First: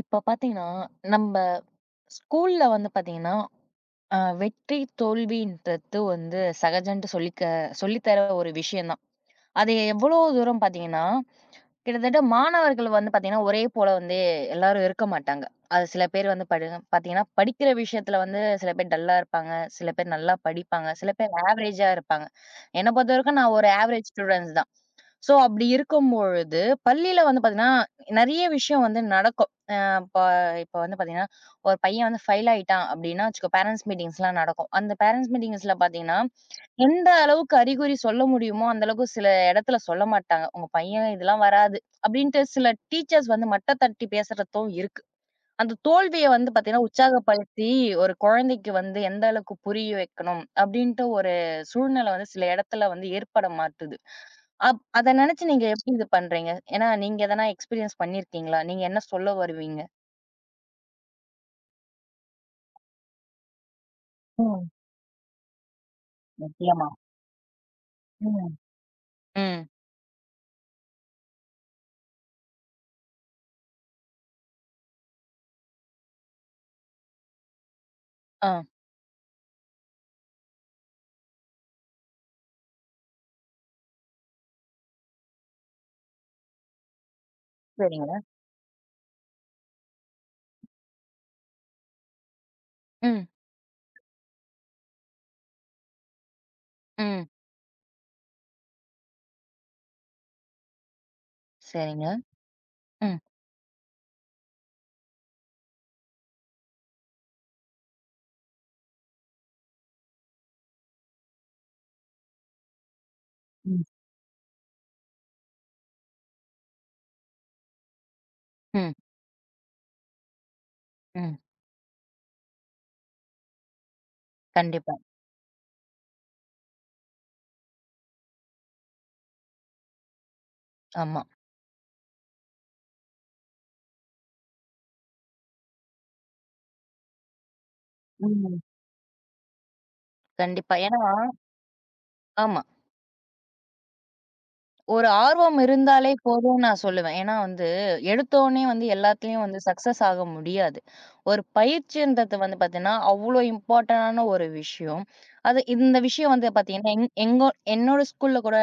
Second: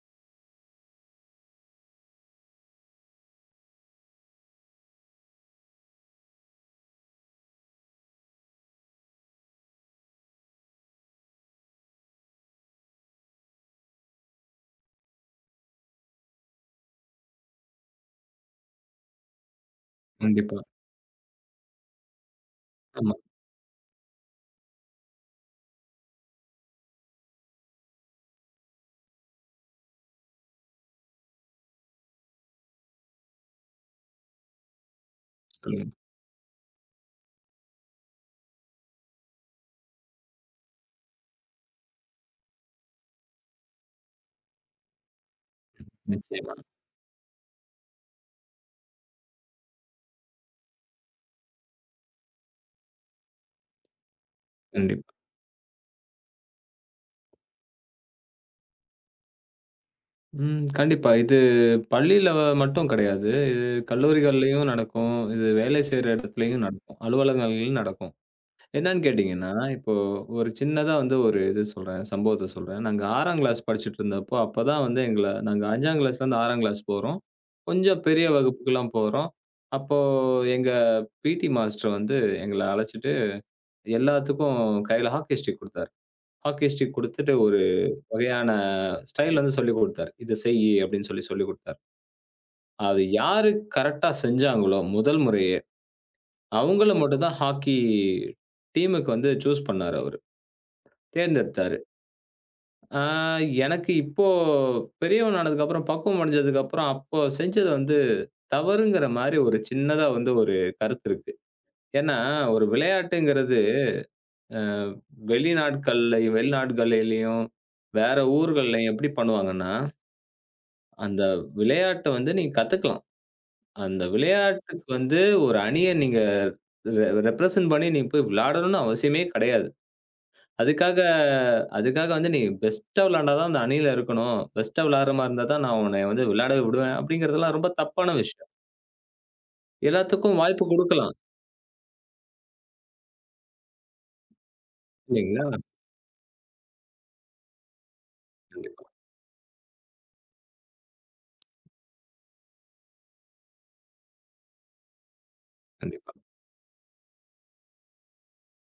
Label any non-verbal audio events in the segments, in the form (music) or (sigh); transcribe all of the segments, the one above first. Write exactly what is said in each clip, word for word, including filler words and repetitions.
இப்ப பாத்தீங்கன்னா, நம்ப ஸ்கூல்ல வந்து பாத்தீங்கன்னா, அ வெற்றி, தோல்வின்றது வந்து சகஜன்ட்டு சொல்லிக்க சொல்லி தர ஒரு விஷயம் தான். அது எவ்வளோ தூரம் பாத்தீங்கன்னா, கிட்டத்தட்ட மாணவர்கள் வந்து பாத்தீங்கன்னா, ஒரே போல வந்து எல்லாரும் இருக்க மாட்டாங்க. அது சில பேர் வந்து படு பாத்தீங்கன்னா, படிக்கிற விஷயத்துல வந்து சில பேர் டல்லா இருப்பாங்க, சில பேர் நல்லா கண்டிப்பா. படிப்பாங்க, சில பேர் ஆவரேஜா இருப்பாங்க. என்ன ஆமா. பொறுத்தவரைக்கும் நான் ஒரு ஆவரேஜ் ஸ்டூடண்ட்ஸ் தான். ஸோ அப்படி இருக்கும்பொழுது, பள்ளியில வந்து பார்த்தீங்கன்னா, நெறைய விஷயம் வந்து நடக்கும். அ இப்ப இப்ப வந்து பார்த்தீங்கன்னா, ஒரு பையன் வந்து ஃபெயில் ஆயிட்டான் அப்படின்னா வச்சுக்கோ, பேரண்ட்ஸ் மீட்டிங்ஸ்லாம் நடக்கும். அந்த பேரண்ட்ஸ் மீட்டிங்ஸ்ல சொல்லுங்க. பார்த்தீங்கன்னா, எந்த அளவுக்கு அறிகுறி சொல்ல முடியுமோ, அந்த அளவுக்கு சில இடத்துல சொல்ல மாட்டாங்க. "உங்க பையன் இதெல்லாம் வராது" அப்படின்ட்டு சில டீச்சர்ஸ் வந்து மட்டம் தட்டி பேசுறதும் இருக்கு. அந்த தோல்விய வந்து நிச்சயமா. பார்த்தீங்கன்னா, உற்சாகப்படுத்தி ஒரு குழந்தைக்கு வந்து எந்த அளவுக்கு புரிய வைக்கணும் அப்படின்ட்டு ஒரு சூழ்நிலை வந்து சில இடத்துல வந்து ஏற்பட மாட்டுது. அப் அத கண்டிப்பா. நெனச்சு நீங்க எப்படி இது பண்றீங்க? ஏன்னா நீங்க எதனா எக்ஸ்பீரியன்ஸ் பண்ணியிருக்கீங்களா? நீங்க என்ன சொல்ல வருவீங்க? ம். கண்டிப்பா. இது பள்ளியில மட்டும் கிடையாது. இது கல்லூரிகள்லயும் ம். நடக்கும். இது வேலை செய்ற இடத்துலயும் நிச்சயமா. நடக்கும். அலுவலகங்கள்லயும் நடக்கும். ம். என்னன்னு கேட்டீங்கன்னா, ம். இப்போ ஒரு சின்னதா வந்து ஒரு இது சொல்றேன். சம்பவத்த சொல்றேன். நாங்க 6ஆம் கிளாஸ் படிச்சுட்டு இருந்தப்போ, அப்பதான் வந்து எங்கள நாங்க 5ஆம் கிளாஸ்லருந்து 6ஆம் கிளாஸ் போறோம். கொஞ்சம் பெரிய ஆ. வகுப்புக்குலாம் போறோம். அப்போ எங்க பிடி மாஸ்டர் வந்து எங்கள அழைச்சுட்டு எல்லாத்துக்கும் கையில ஹாக்கி ஸ்டிக் குடுத்தாரு. ஹாக்கி ஸ்டிக் குடுத்துட்டு சரிங்க. வகையான ஸ்டைல் வந்து சொல்லிக் குடுத்தாரு. "இத செய்யி" அப்படின்னு சொல்லி சொல்லிக் குடுத்தாரு. அது ம். யாரு கரெக்ட்டா செஞ்சாங்களோ முதல் முறையே, அவங்கள ம். ம். மட்டும் தான் ஹாக்கி டீமுக்கு வந்து சூஸ் பண்ணாரு அவரு. தேர்ந்தெடுத்தாரு. சரிங்க. ஆ ம். எனக்கு இப்போ பெரியவன் ஆனதுக்கப்புறம், பக்குவம் அடைஞ்சதுக்கப்புறம், அப்போ செஞ்சது வந்து தவறுங்கிற மாரி ஒரு சின்னதா வந்து ஒரு கருத்து இருக்கு. ஏன்னா, ஒரு விளையாட்டுங்கிறது ம். அ வெளிநாட்கள்லயும் வெளிநாடுகளிலயும், வேற ஊர்கள்லயும் ம். எப்படி பண்ணுவாங்கன்னா, அந்த ம். விளையாட்ட வந்து நீங்க கத்துக்கலாம். அந்த விளையாட்டுக்கு கண்டிப்பா. வந்து ஒரு அணிய நீங்க ரெ ரெப்ரசன்ட் பண்ணி நீங்க போய் விளையாடணும்னு அவசியமே கிடையாது. அதுக்காக ஆமா. அதுக்காக வந்து நீ பெஸ்ட்டா விளையாண்டா தான் அந்த அணியில இருக்கணும். பெஸ்ட்டா விளையாடுற மாரி இருந்தா தான் நான் உன்னைய வந்து விளையாடவே விடுவேன் அப்படிங்கிறதெல்லாம் ரொம்ப தப்பான விஷயம். ம். எல்லாத்துக்கும் வாய்ப்பு கண்டிப்பா. ஏன்னா குடுக்கலாம். ஆமா. ஒரு இல்லைங்களா? ஆர்வம் இருந்தாலே போதும்னு நான் சொல்லுவேன். ஏன்னா வந்து, எடுத்தோனே கண்டிப்பா, வந்து எல்லாத்துலயும் வந்து சக்சஸ் ஆக முடியாது. ஒரு பயிற்சின்றது வந்து பார்த்தீங்கன்னா, அவ்ளோ இம்பார்ட்டன்டான ஒரு விஷயம். அது இந்த கண்டிப்பா. விஷயம் வந்து பார்த்தீங்கன்னா, எங் எங்கோ என்னோட ஸ்கூல்ல கூட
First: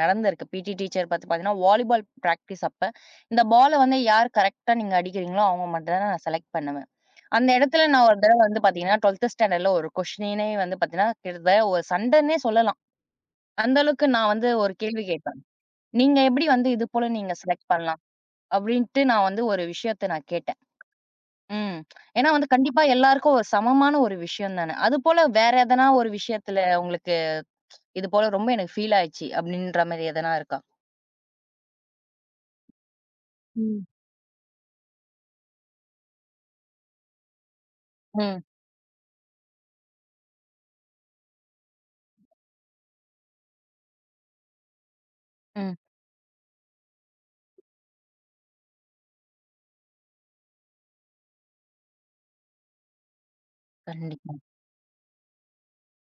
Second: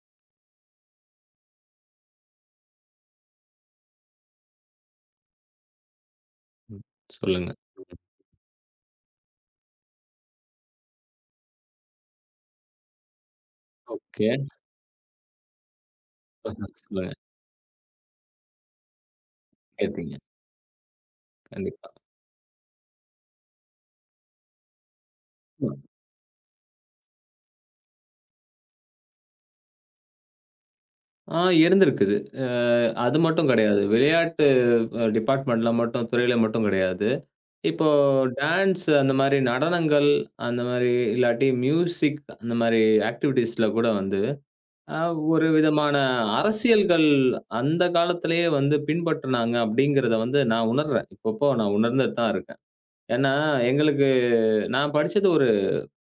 நடந்திருக்கு. பிடி டீச்சர் பார்த்து பார்த்தீங்கன்னா, வாலிபால் பிராக்டிஸ் அப்ப, இந்த பால வந்து யார் கரெக்ட்டா நீங்க அடிக்கிறீங்களோ, அவங்க மட்டும் தான் நான் செலக்ட் ம். பண்ணுவேன். அந்த சொல்லுங்க. இடத்துல ம். நான் ஒரு தடவ வந்து பார்த்தீங்கன்னா, பன்னிரெண்டாம் ஸ்டாண்டர்ட்ல ஒரு கொஸ்டினே வந்து பார்த்தீங்கன்னா, கிட்டத்தட்ட ஒரு சண்டைன்னே சொல்லலாம். அந்த அளவுக்கு நான் ஓகே. வந்து ஒரு கேள்வி கேட்டேன். நீங்க எப்படி வந்து இது போல சொல்லுங்க. நீங்க செலக்ட் பண்ணலாம்? அப்படின்ட்டு நான் வந்து ஒரு விஷயத்த கேட்டீங்க. நான் கேட்டேன். ம். கண்டிப்பா. ஏன்னா வந்து கண்டிப்பா எல்லாருக்கும் ஒரு சமமான ஒரு விஷயம் தானே. அதுபோல வேற எதனா ஒரு விஷயத்துல உங்களுக்கு இது போல ரொம்ப எனக்கு ஃபீல் ஆயிடுச்சு அப்படின்ற மாரி எதனா இருக்கா? ஆ இருந்திருக்குது. அ அது மட்டும் கிடையாது. ம். விளையாட்டு அ டிபார்ட்மென்ட்ல மட்டும், துறையில மட்டும் கிடையாது. இப்போ ம். டான்ஸ் அந்த மாரி நடனங்கள், அந்த மாரி இல்லாட்டி மியூசிக் அந்த மாரி ஆக்டிவிட்டீஸ்ல கூட வந்து, அ ஒரு ம். விதமான அரசியல்கள் அந்த காலத்திலேயே வந்து பின்பற்றுனாங்க அப்படிங்கிறத வந்து நான் உணர்றேன். இப்பப்போ நான் உணர்ந்துட்டு தான் இருக்கேன். ஏன்னா, எங்களுக்கு கண்டிப்பா. நான் படிச்சது ஒரு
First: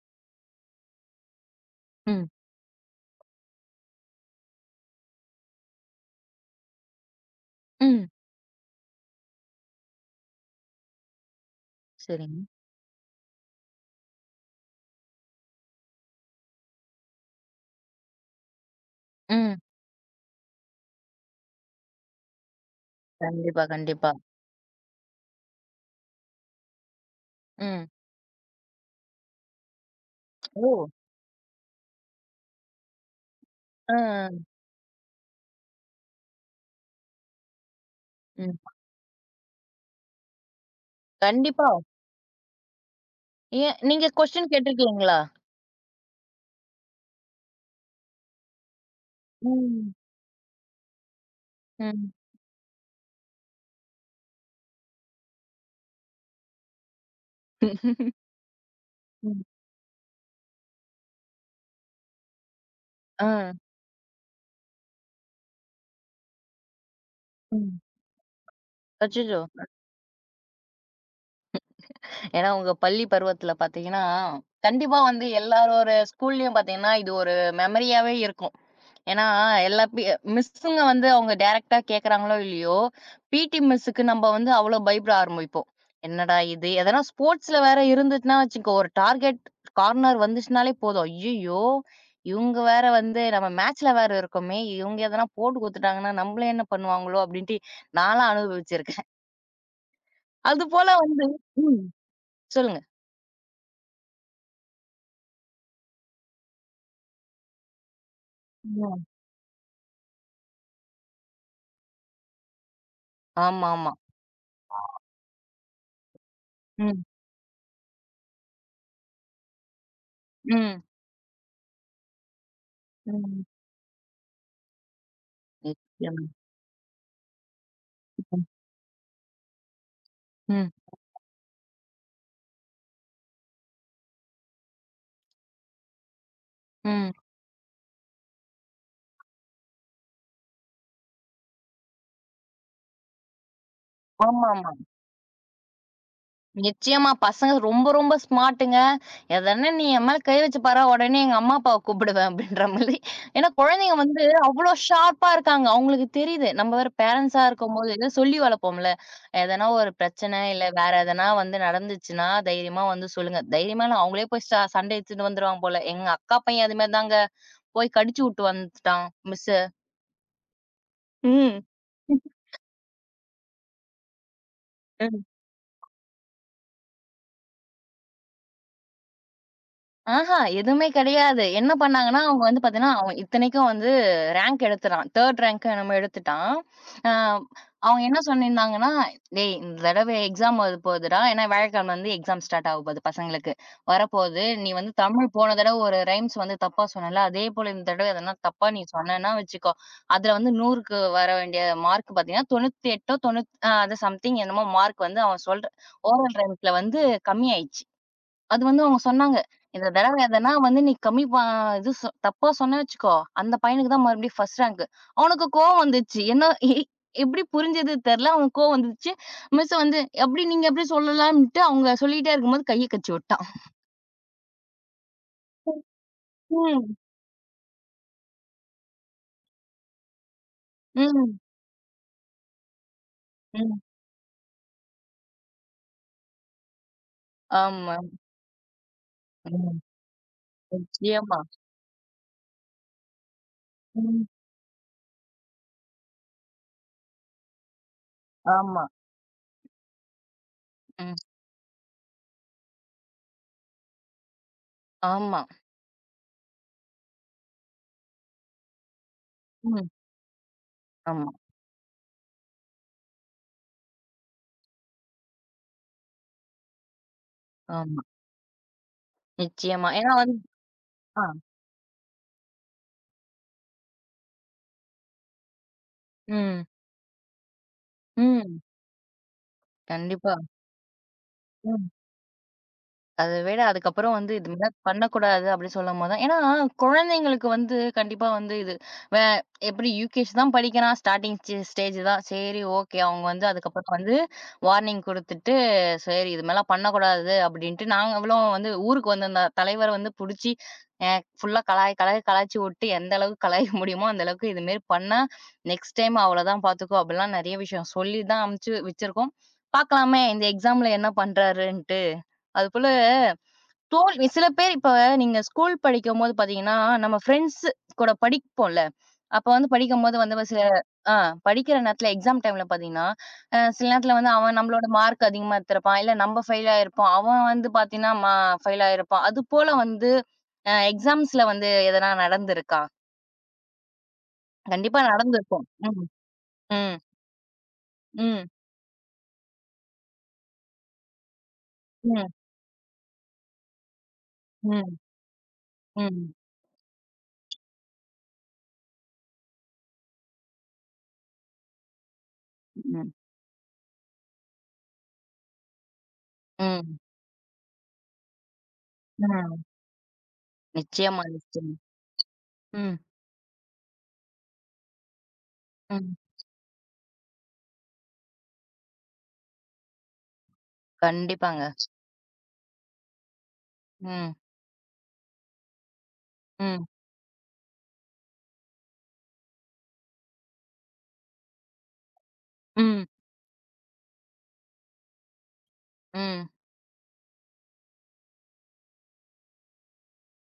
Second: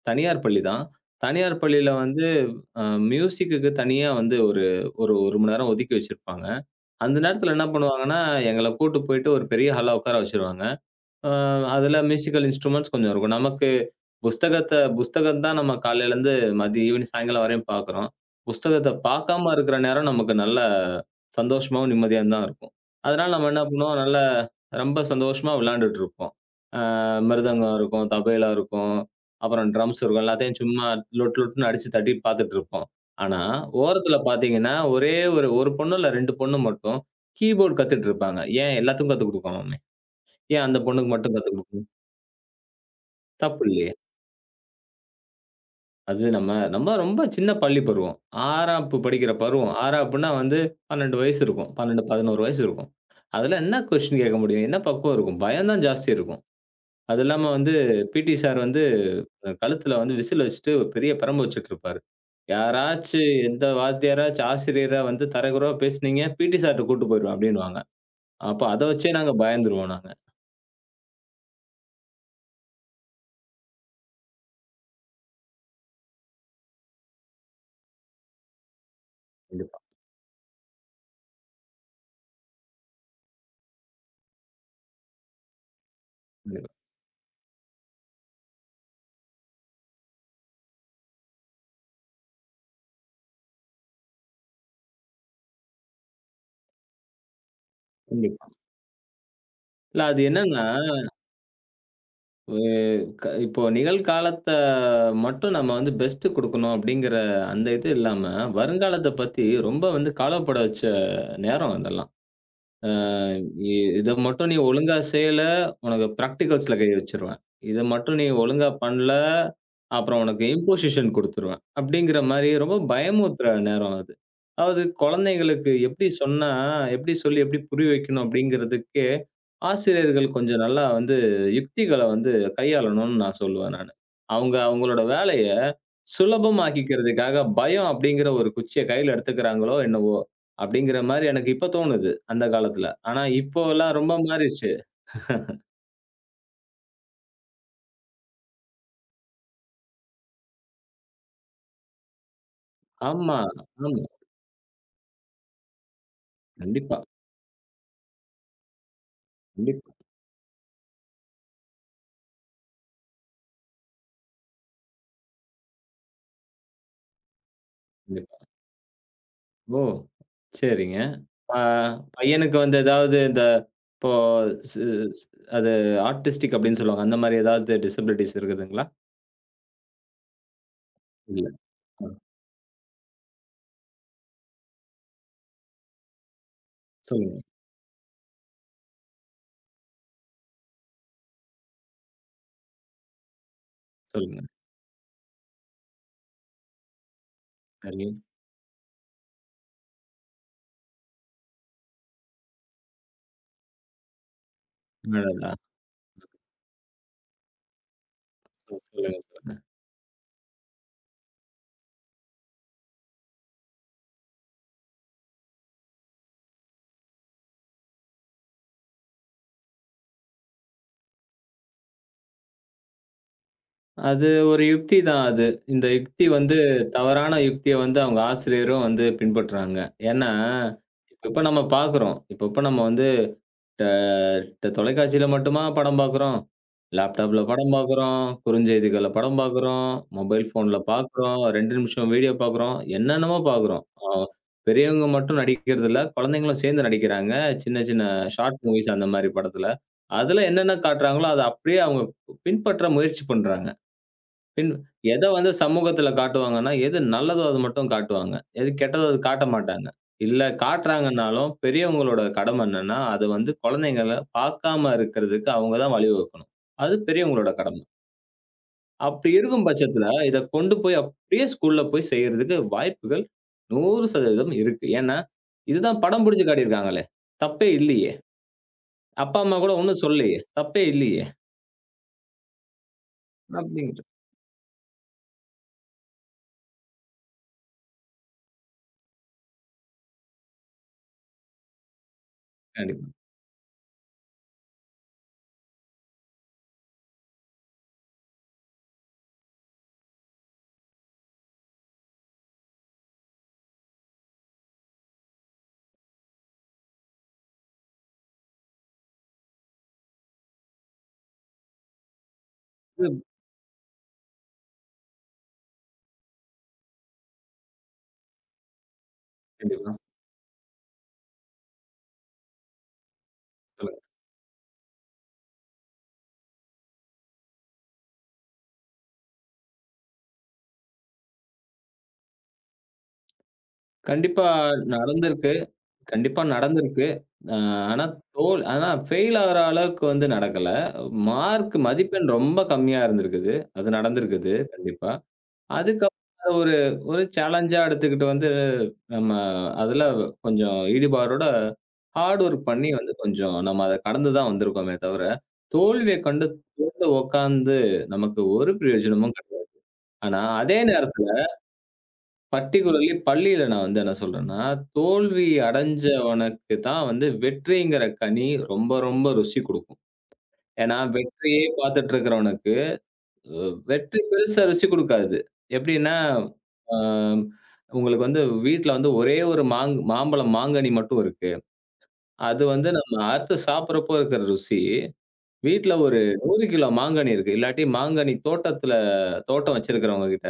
தனியார் பள்ளி தான். தனியார் பள்ளியில வந்து ம். அ மியூசிக்குக்கு தனியா வந்து ஒரு ஒரு 1 மணி நேரம் ஒதுக்கி வச்சிருப்பாங்க. அந்த நேரத்தில என்ன ம். பண்ணுவாங்கன்னா, எங்கள கூட்டு போயிட்டு ஒரு பெரிய ஹால்ல உட்கார வச்சுருவாங்க. ஆ அதுல சரிங்க. மியூசிக்கல் இன்ஸ்ட்ரூமெண்ட்ஸ் கொஞ்சம் இருக்கும். நமக்கு புஸ்தகத்த புஸ்தகம் தான் நம்ம காலையிலருந்து மதியம், ஈவினிங், சாயங்காலம் வரையும் பார்க்குறோம். புஸ்தகத்த பார்க்காம ம். இருக்கிற நேரம் நமக்கு நல்ல சந்தோஷமாவும், நிம்மதியாவும் தான் இருக்கும். அதனால நம்ம கண்டிப்பா, என்ன பண்ணுவோம், கண்டிப்பா. நல்ல ரொம்ப சந்தோஷமா விளையாண்டுட்டு இருப்போம். ஆ மிருதங்கம் ம். இருக்கும், தபேலா இருக்கும், அப்புறம் ட்ரம்ஸ் இருக்கும். எல்லாத்தையும் ஓ! சும்மா லொட்டு லொட்டுன்னு அடிச்சு தட்டி பார்த்துட்டு இருப்போம். ஆனா, ஓரத்துல அ. பார்த்தீங்கன்னா, ஒரே ஒரு 1 பொண்ணு இல்ல ரெண்டு பொண்ணு மட்டும் கீபோர்ட் கத்துட்டு இருப்பாங்க. ம். ஏன் எல்லாத்துக்கும் கத்துக் குடுக்கணுமா? ஏன் அந்த பொண்ணுக்கு மட்டும் கத்துக் கண்டிப்பா. குடுக்கணும்? தப்பு ஏன் இல்லையே! நீங்க கொஸ்டின் கேட்டிருக்கீங்களா? அது நம்ம நம்ம ரொம்ப சின்ன பள்ளி பருவம். 6ஆம் வகுப்பு படிக்கிற பருவம். ம். ஆறு அப்புட்ன்னா வந்து பன்னிரண்டு வயசு இருக்கும். பன்னிரண்டு, ம். பதினொன்று வயசு இருக்கும். அதுல என்ன கொஸ்டின் கேட்க முடியும்? என்ன பக்குவம் இருக்கும்? பயம் தான் ஜாஸ்தி இருக்கும். அது இல்லாம வந்து பிடி சார் வந்து ம். கழுத்துல வந்து விசில் வச்சுட்டு ஒரு பெரிய பிரம்பு வச்சுட்ருப்பாரு. யாராச்சு அ. எந்த வாத்தியாராச்சும் ஆசிரியரா வந்து தரக்குறைவா பேசுனீங்க, பிடி சார்ட்ட கூட்டு போயிருவேன் அப்டின்னுவாங்க. ம். அப்ப அத வச்சே நாங்க அச்சச்சோ! பயந்துருவோம் நாங்க. ஏன்னா, உங்க பள்ளி பருவத்துல பார்த்தீங்கன்னா, கண்டிப்பா வந்து எல்லாரோட ஸ்கூல்லயும் பார்த்தீங்கன்னா, இது ஒரு மெமரியாவே இருக்கும். ஏன்னா, கண்டிப்பா, எல்லா பி மிஸ்ஸுங்க வந்து அவங்க டைரக்ட்டா கேட்கறாங்களோ இல்லையோ, பிடி மிஸ்ஸுக்கு நம்ம வந்து அவ்ளோ பயப்பட ஆரம்பிப்போம். என்னடா இது? கண்டிப்பா, எதனா ஸ்போர்ட்ஸ்ல வேற இருந்துச்சுன்னா வச்சுக்கோ, ஒரு டார்கெட் கார்னர் வந்துச்சுனாலே போதும். ஐய்யய்யோ! இவங்க வேற வந்து நம்ம மேட்ச்ல வேற இருக்கோமே! இவங்க எதனா போட்டு குடுத்துட்டாங்கன்னா, நம்மள என்ன பண்ணுவாங்களோ? அப்படின்ட்டு நான்லாம் கண்டிப்பா. அனுபவிச்சிருக்கேன். இல்ல அது என்னன்னா அதுபோல வந்து ம். ஒ சொல்லுங்க. க இப்போ நிகழ்காலத்த மட்டும் நம்ம வந்து பெஸ்ட் குடுக்கணும் அப்படிங்கிற அந்த இது இல்லாம, ம். வருங்காலத்த பத்தி ரொம்ப வந்து கவலைப்பட வச்ச நேரம் அதெல்லாம். அ இ ஆமாமா. இத மட்டும் நீ ஒழுங்கா செய்யல, உனக்கு பிராக்டிகல்ஸ்ல கை ம், வச்சுருவேன். இத மட்டும் நீ ஒழுங்கா பண்ணல, அப்புறம் உனக்கு ம், இம்போசிஷன் குடுத்துருவேன். அப்படிங்கிற மாரி ரொம்ப ம். பயமுறுத்துற நேரம் அது. அதாவது குழந்தைங்களுக்கு எப்படி நிச்சயமா. சொன்னா, எப்படி சொல்லி எப்படி புரிய வைக்கணும் அப்படிங்கிறதுக்கே, ஆசிரியர்கள் கொஞ்சம் ம், நல்லா வந்து யுக்திகள வந்து கையாளணும்னு நான் சொல்லுவேன் நானு. அவங்க அவங்களோட வேலைய ம். சுலபமாக்கிக்கிறதுக்காக பயம் அப்படிங்கிற ஒரு குச்சிய கையில எடுத்துக்கிறாங்களோ என்னவோ! அப்படிங்கிற மாரி எனக்கு இப்ப தோணுது. அந்த காலத்துல. ஆனா இப்போலாம் ரொம்ப மாறிருச்சு. ஆமாமா. நிச்சயமா பசங்க ரொம்ப, ரொம்ப ஸ்மார்ட்டுங்க. எதனா "நீ என் மேல கை வச்சு பாரேன், உடனே எங்க அம்மா, அப்பாவ கூப்பிடுவேன்" அப்படின்ற மாதிரி. ஆமா, ஏன்னா குழந்தைங்க ஆமா. வந்து அவ்வளோ ஷார்ப்பா இருக்காங்க. அவங்களுக்கு தெரியுது. நம்ம வேற கண்டிப்பா, பேரண்ட்ஸா இருக்கும்போது ஏதோ சொல்லி வளர்ப்போம்ல. எதனா ஒரு கண்டிப்பா, பிரச்சனை, இல்ல வேற எதனா வந்து நடந்துச்சுன்னா தைரியமா வந்து சொல்லுங்க. தைரியமா இல்ல அவங்களே போய் ச சண்டை இழுத்துட்டு வந்துருவாங்க போல. எங்க அக்கா பையன் அது மாரி தாங்க. போய் கடிச்சு கண்டிப்பா. வுட்டு வந்துட்டான் மிஸ்ஸு. ஓ! சரிங்க. ஆ பையனுக்கு வந்து ஏதாவது இந்த இப்போ ஸ் ம். ஸ் அது ஆர்டிஸ்டிக் அப்படின்னு சொல்லுவாங்க. அந்த மாரி ஏதாவது டிசபிலிட்டிஸ் இருக்குதுங்களா? ஆஹா! எதுவுமே கிடையாது. இல்ல. என்ன ஆ பண்ணாங்கன்னா, அவங்க வந்து பார்த்தீங்கன்னா, அவன் இத்தனைக்கும் வந்து ரேங்க் எடுத்துட்டான். மூணு ரேங்க்கோ என்னமோ எடுத்துட்டான். அ சொல்லுங்க, அவங்க என்ன சொல்லியிருந்தாங்கன்னா, "டேய் இந்த தடவை எக்ஸாம் வரப்போகுதுடா. ஏன்னா வியாழக்கிழமை வந்து எக்ஸாம் ஸ்டார்ட் ஆக போகுது பசங்களுக்கு. சொல்லுங்க. வரப்போகுது. நீ வந்து தமிழ் போன தடவை ஒரு ரைம்ஸ் வந்து தப்பா சொன்னல்ல. அதே போல இந்த சரி. தடவை எதனா தப்பா நீ சொன்னேன்னா வச்சுக்கோ, அதுல வந்து நூறுக்கு வர வேண்டிய மார்க் பார்த்தீங்கன்னா, தொண்ணூத்தி எட்டோ, தொண்ணூத் அ அது சம்திங் என்னமோ மார்க் வந்து அவன் அடடா! சொல்ற ஓரல் ரைம்ஸ்ல வந்து கம்மியாயிடுச்சு. அது சொ வந்து அவங்க சொல்லுங்க, சொன்னாங்க. சொல்லுங்க. இந்த தடவ எதனா வந்து நீ கம்மி ப இது சொ தப்பா சொன்னேன்னு வச்சுக்கோ, அந்த பையனுக்கு தான் மறுபடியும் ஃபர்ஸ்ட் ரேங்க். அவனுக்கு கோவம் வந்துச்சு. என்ன எ எப்படி புரிஞ்சது தெர்ல. அவனுக்கு கோவம் வந்துச்சு. மிஸ் வந்து எப்படி நீங்க எப்படி சொல்லலாம்ன்ட்டு அவங்க சொல்லிட்டே இருக்கும்போது கைய கச்சி விட்டான். அது ஒரு யுக்தி தான் அது. இந்த யுக்தி வந்து ம், தவறான யுக்திய வந்து அவங்க ஆசிரியரும் வந்து பின்பற்றுறாங்க. ஏன்னா, இப்ப ம், இப்ப நம்ம பார்க்குறோம். இப்ப இப்ப நம்ம வந்து ம். ட ட தொலைக்காட்சியில மட்டுமா படம் பார்க்குறோம்? லேப்டாப்ல படம் ஆமா. பார்க்குறோம், குறுஞ்செய்திகள்ல படம் ம். பார்க்குறோம், மொபைல் ஃபோன்ல நிச்சயமா. பார்க்குறோம், ரெண்டு நிமிஷம் வீடியோ பார்க்குறோம், என்னென்னமோ பார்க்குறோம். அ ம். பெரியவங்க மட்டும் நடிக்கிறதில்ல, குழந்தைங்களும் சேர்ந்து நடிக்கிறாங்க. சின்ன சின்ன ஷார்ட் ஆமா. மூவிஸ் அந்த மாரி படத்துல. அதுல என்னென்ன ம். காட்டுறாங்களோ, அத அப்படியே அவங்க பின்பற்ற முயற்சி பண்றாங்க. பின் எத ஆமா. வந்து சமூகத்துல காட்டுவாங்கன்னா, எது நல்லதோ அது மட்டும் காட்டுவாங்க. எது கெட்டதோ அது காட்ட ம். மாட்டாங்க. இல்ல ஆமா, காட்டுறாங்கன்னாலும், பெரியவங்களோட கடமை என்னன்னா, அது வந்து குழந்தைங்கள பார்க்காம இருக்கிறதுக்கு அவங்க தான் வழிவகுக்கணும். அது பெரியவங்களோட கடமை. ஆமா. அப்படி இருக்கும் நிச்சயமா. பட்சத்துல, ஏன்னா வந்து இத கொண்டு போய் ஆ. அப்படியே ஸ்கூல்ல போய் செய்யறதுக்கு வாய்ப்புகள் நூறு சதவீதம் இருக்கு. ஏன்னா, இதுதான் படம் பிடிச்சு ம். காட்டியிருக்காங்களே! தப்பே இல்லையே! ம். அப்பா, அம்மா கூட ஒண்ணும் கண்டிப்பா. சொல்லலையே! தப்பே இல்லையே! அத விட அப்படிங்கிற அதுக்கப்புறம் வந்து இது மாரி பண்ணக்கூடாது அப்டி சொல்லும்போது தான் ஏன்னா, குழந்தைங்களுக்கு வந்து கண்டிப்பா வந்து இது வே எப்படி யூகேஜி தான் படிக்கிறான். ஸ்டார்ட்டிங் ஸ்டே ஸ்டேஜ் தான். சரி ஓகே. கண்டிப்பா. அவங்க வந்து அதுக்கப்புறம் வந்து வார்னிங் குடுத்துட்டு, சரி இது மாரிலாம் பண்ணக்கூடாது அப்டின்ட்டு நாங்களும் வந்து ஊருக்கு வந்திருந்த தலைவர வந்து புடிச்சு அ ஃபுல்லா கலாய் கலாய் கலாய்ச்சி விட்டு எந்த அளவுக்கு கலாய்க்க முடியுமோ அந்த அளவுக்கு இது மாரி பண்ணா, நெக்ஸ்ட் டைம் அவ்வளோதான் பார்த்துக்கோ அப்படிலாம் நெறைய விஷயம் சொல்லி தான் அனுப்பிச்சு வச்சிருக்கோம். பார்க்கலாமே இந்த எக்ஸாம்ல என்ன பண்றாருன்ட்டு. அதுபோல இது தோல் சில பேர் இப்ப நீங்க ஸ்கூல் படிக்கும்போது பாத்தீங்கன்னா, நம்ம ஃப்ரெண்ட்ஸ் கூட படிப்போம்ல. அப்ப வந்து கண்டிப்பா. படிக்கும்போது வந்து சில ஆ படிக்கிற நேரத்துல எக்ஸாம் டைம்ல பாத்தீங்கன்னா, அ சில சொல்லுங்க. நேரத்துல வந்து அவன் நம்மளோட மார்க் அதிகமா எடுத்திருப்பான். இல்ல நம்ம ஃபெயில் ஆயிருப்போம். அவன் வந்து பாத்தீங்கன்னா, ம ஃபெயில் ஆயிருப்பான். அது போல வந்து அ எக்ஸாம்ஸ்ல வந்து எதனா நடந்திருக்கா? கண்டிப்பா கண்டிப்பா நடந்திருக்கு. நடந்திருக்கும். ம். கண்டிப்பா ம். நடந்திருக்கு. அ ஆனா ம். தோல் ஆனா ஃபெயில் ஆகுற அளவுக்கு வந்து நடக்கல. மார்க் ம். மதிப்பெண் ரொம்ப கம்மியா இருந்திருக்குது. அது நடந்திருக்குது ம். கண்டிப்பா. அதுக்கப்புறம் ம். அத ஒரு ஒரு சேலஞ்சா எடுத்துக்கிட்டு வந்து நம்ம அதுல கொஞ்சம் ஈடுபாடோட ஹார்ட் ஒர்க் பண்ணி ம். வந்து கொஞ்சம் நம்ம அத கடந்து தான் வந்திருக்கோமே தவிர, தோல்விய கண்டு ம். சோர்ந்து உட்கார்ந்து நமக்கு ஒரு பிரயோஜனமும் ம். கிடையாது. ஆனா அதே நிச்சயமா, நேரத்துல நிச்சயமா. ம். பர்ட்டிகுலர்லி பள்ளியில நான் வந்து என்ன சொல்றேன்னா, தோல்வி ம். அடைஞ்சவனுக்கு தான் வந்து வெற்றிங்கிற கனி ரொம்ப, ரொம்ப ருசி குடுக்கும். ஏன்னா கண்டிப்பாங்க. வெற்றியே பார்த்துட்டு இருக்கிறவனுக்கு, அ வெற்றி ம். பெருசா ருசி குடுக்காது. எப்படின்னா, ம். அ உங்களுக்கு வந்து வீட்ல வந்து ஒரே ஒரு மாங் மாம்பழம் மாங்கனி மட்டும் இருக்கு. அது வந்து ம். நம்ம அறுத்து சாப்பிடுறப்போ இருக்கிற ருசி வீட்ல ஒரு ம். நூறு கிலோ மாங்கனி இருக்கு. இல்லாட்டி மாங்கனி தோட்டத்துல தோட்டம் வச்சிருக்கிறவங்க கிட்ட,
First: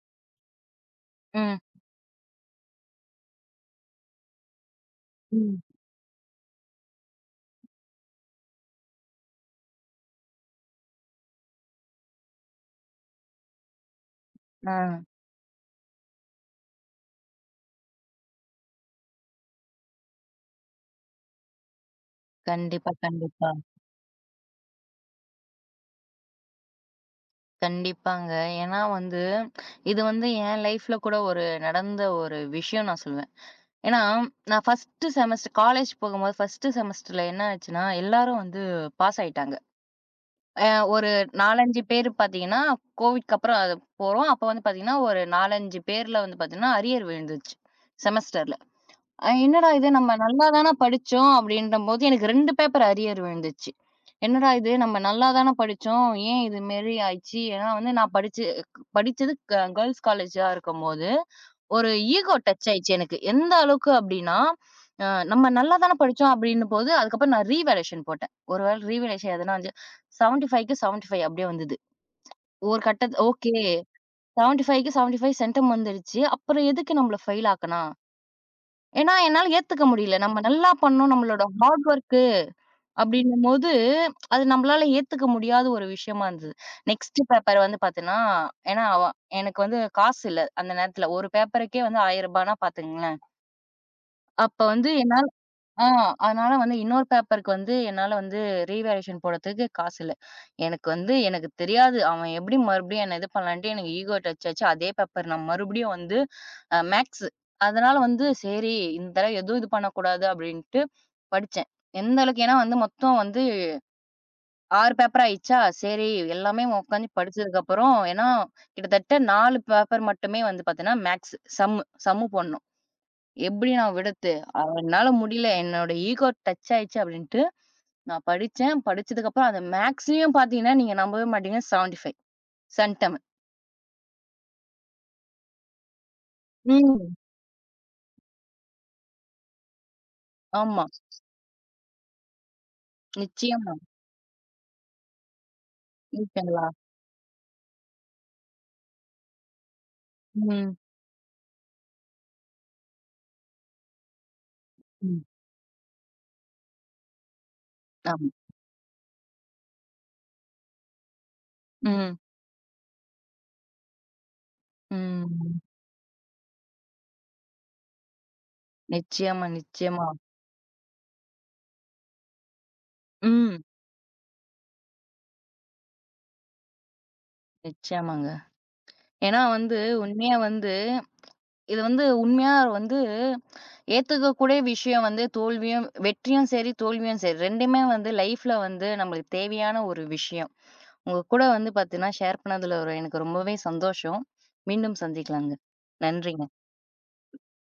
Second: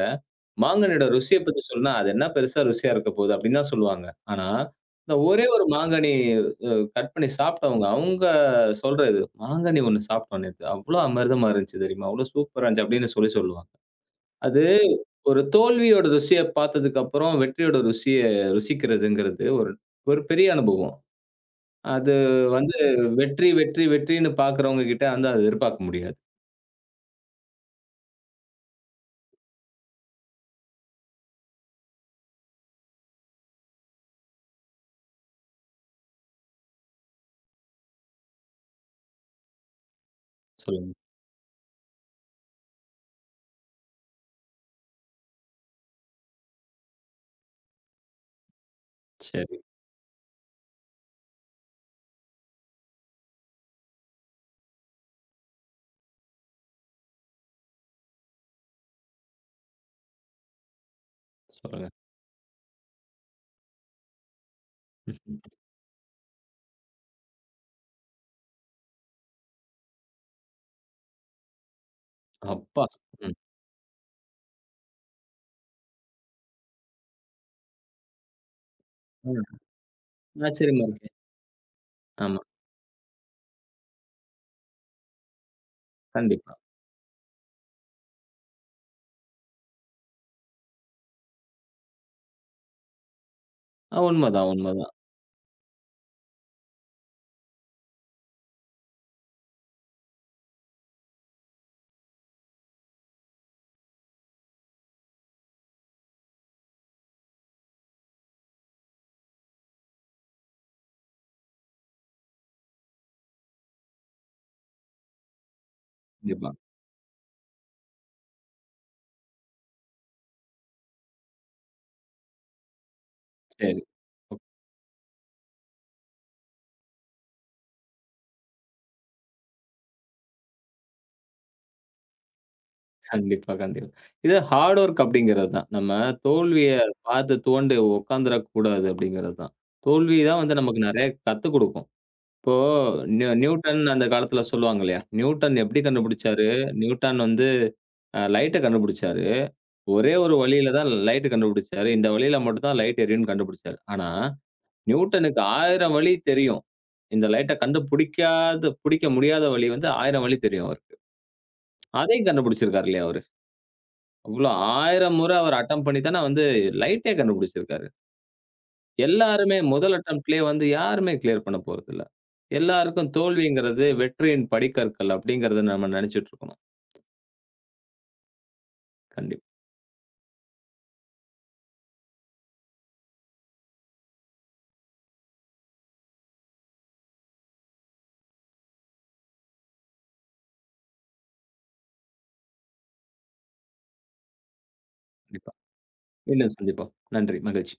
மாங்கனியோட ருசியப் ம். பத்தி சொன்னா, "அது என்ன பெருசா ருசியா இருக்கப் போகுது?" அப்படின்னு தான் சொல்லுவாங்க. ஆனா, இந்த ஒரே ம். ஒரு மாங்கனி அ கட் பண்ணி சாப்பிட்டவங்க, அவங்க சொல்ற இது, "மாங்கனி ஒண்ணு சாப்பிட்டோம் நேத்து. அவ்ளோ அமிர்தமா இருந்துச்சு தெரியுமா? அவ்ளோ சூப்பரா இருந்துச்சு" அப்படின்னு சொல்லிச் சொல்லுவாங்க. அது ஆ. ஒரு தோல்வியோட ருசியப் பார்த்ததுக்கு அப்புறம் வெற்றியோட ருசிய ருசிக்கிறதுங்கிறது ஒரு ஒரு பெரிய அனுபவம். அது வந்து கண்டிப்பா, வெற்றி, கண்டிப்பா. வெற்றி, வெற்றின்னு பாக்குறவங்க கிட்ட வந்து அத எதிர்பார்க்க முடியாது. கண்டிப்பாங்க. ஏன்னா வந்து, இது வந்து என் லைஃப்ல கூட ஒரு நடந்த ஒரு விஷயம் நான் சொல்லுவேன். ஏன்னா, நான் ஃபர்ஸ்ட்டு செமஸ்டர் காலேஜ் போகும்போது ஃபர்ஸ்ட்டு செமஸ்டர்ல என்ன ஆச்சுன்னா, எல்லாரும் வந்து பாஸ் ஆயிட்டாங்க. அ சொல்லுங்க. ஒரு நான்கு, அஞ்சு பேர் பார்த்தீங்கன்னா, கோவிட்க்கு அப்புறம் அது போறோம். அப்ப வந்து பார்த்தீங்கன்னா, ஒரு நான்கு, ஐந்து பேர்ல வந்து பார்த்தீங்கன்னா, அரியர் விழுந்துச்சு செமஸ்டர்ல. அ சரி, என்னடா இது நம்ம நல்லா தான படிச்சோம் அப்படின்றபோது எனக்கு ரெண்டு பேப்பர் அரியர் விழுந்துச்சு. என்னடா இது நம்ம நல்லா தான படிச்சோம். ஏன் இது மாரி ஆயிடுச்சு? ஏன்னா வந்து நான் படிச்சு படிச்சது க கேர்ல்ஸ் காலேஜா இருக்கும்போது, சொல்லுங்க. ஒரு ஈகோ டச் ஆயிடுச்சு எனக்கு. எந்த அளவுக்கு அப்படின்னா, அ (laughs) ம். நம்ம நல்லா தான படிச்சோம் அப்படின்னும்போது, அதுக்கப்புறம் நான் ரீவேல்யூவேஷன் போட்டேன். ஒரு வேளை ரீவேல்யூவேஷன் எதனா வந்து எழுபத்தி ஐந்துக்கு எழுபத்தி ஐந்து அப்படியே வந்தது. ஒரு அப்பா! கட்டத் ம். ஓகே எழுபத்தி ஐந்துக்கு எழுபத்தி ஐந்து சென்டம் வந்துடுச்சு. அப்புறம் எதுக்கு நம்மள ஃபெயில் ஆக்குனா? ஏன்னா, என்னால ம். ஏத்துக்க முடியல. நம்ம நல்லா ஆச்சரியமா இருக்கு. பண்ணோம். நம்மளோட ஹார்ட் வொர்க்கு ஆமா, அப்படின்னும்போது, அது நம்மளால ஏத்துக்க முடியாத ஒரு விஷயமா இருந்தது. கண்டிப்பா. நெக்ஸ்ட் பேப்பர் வந்து பார்த்தீங்கன்னா, ஏன்னா அவ எனக்கு வந்து காசு இல்ல. அந்த நேரத்துல ஒரு பேப்பருக்கே வந்து ரூ. ஆயிரம்னா பாத்துக்கங்களேன். அ உண்மதான், அப்ப வந்து உண்மதான். என்னால ஆ, அதனால வந்து இன்னொரு பேப்பருக்கு வந்து என்னால வந்து ரீவேல்யூவேஷன் போடறதுக்கு காசு இல்ல. எனக்கு வந்து எனக்கு தெரியாது. அவன் எப்படி மறுபடியும் என்ன இது பண்ணலான்ட்டு எனக்கு ஈகோ டச் ஆச்சு. அதே பேப்பர் நான் மறுபடியும் வந்து அ மேக்ஸ். அதனால வந்து சரி இந்த தடவ எதுவும் இது பண்ணக்கூடாது அப்படின்ட்டு படிச்சேன். எந்த அளவுக்கு ஏன்னா வந்து மொத்தம் வந்து ஆறு பேப்பர் ஆயிடுச்சா, சரி கண்டிப்பா. எல்லாமே உட்காந்து படிச்சதுக்கு அப்புறம் ஏன்னா கிட்டத்தட்ட நாலு பேப்பர் மட்டுமே வந்து பார்த்தீங்கன்னா மேக்ஸ் சம்மு சம்மு போடணும். எப்படி சரி. நான் விடுறது? ஓக் அ என்னால முடியல. என்னோட ஈகோ டச் ஆயிடுச்சு அப்படின்ட்டு நான் படிச்சேன். படிச்சதுக்கு அப்புறம் அந்த மேக்ஸ்லயும் பார்த்தீங்கன்னா, நீங்க நம்பவே மாட்டீங்க எழுபத்தி ஐந்து சன் தமிழ். கண்டிப்பா, கண்டிப்பா. இது ஹார்ட் ஒர்க் அப்படிங்கிறது தான். நம்ம தோல்விய ம். பார்த்து துவண்டு உட்காந்துறக்கூடாது அப்படிங்கிறது தான். தோல்வி தான் வந்து நமக்கு ஆமா. நெறைய கத்துக் குடுக்கும். இப்போ நியூ நிச்சயமா. நியூட்டன் அந்த காலத்துல சொல்லுவாங்க இல்லையா? நியூட்டன் எப்படி கண்டுபிடிச்சாரு? ஓகேங்களா? நியூட்டன் வந்து அ லைட்ட கண்டுபிடிச்சாரு. ஒரே ஒரு வழியில ம். தான் லைட் கண்டுபிடிச்சாரு. இந்த வழியில மட்டும் தான் லைட் எரியும்னு கண்டுபிடிச்சாரு. ஆனா ம். நியூட்டனுக்கு ஆயிரம் வழி தெரியும். இந்த லைட்ட ஆமா. கண்டுபிடிக்காத பிடிக்க முடியாத வழி வந்து ஆயிரம் வழி தெரியும் அவருக்கு. ம். அதையும் கண்டுபிடிச்சிருக்காரு இல்லையா அவரு? அவ்ளோ ஆயிரம் முறை அவர் ம். அட்டெம்ப்ட் பண்ணி தானே வந்து லைட்டே கண்டுபிடிச்சிருக்காரு. நிச்சயமா, எல்லாருமே முதல் நிச்சயமா. அட்டெம்ப்ட்லயே வந்து யாருமே கிளியர் பண்ண போறதில்ல. எல்லாருக்கும் ம். தோல்விங்கிறது வெற்றியின் படிக்கற்கள் அப்படிங்கிறத நம்ம நினைச்சுட்டு இருக்கணும். நிச்சயமாங்க. ஏன்னா கண்டிப்பா, வந்து உண்மையா வந்து இது வந்து உண்மையா வந்து ஏத்துக்கக்கூடிய விஷயம் வந்து தோல்வியும் வெற்றியும் சரி, தோல்வியும் சரி ரெண்டுமே வந்து லைஃப்ல வந்து நம்மளுக்கு தேவையான ஒரு விஷயம். உங்க கூட வந்து பார்த்தீங்கன்னா, ஷேர் பண்ணதுல ஒரு எனக்கு ரொம்பவே சந்தோஷம். மீண்டும் சந்திக்கலாங்க. கண்டிப்பா. நன்றிங்க. மீண்டும் சந்திப்போம். நன்றி, மகிழ்ச்சி.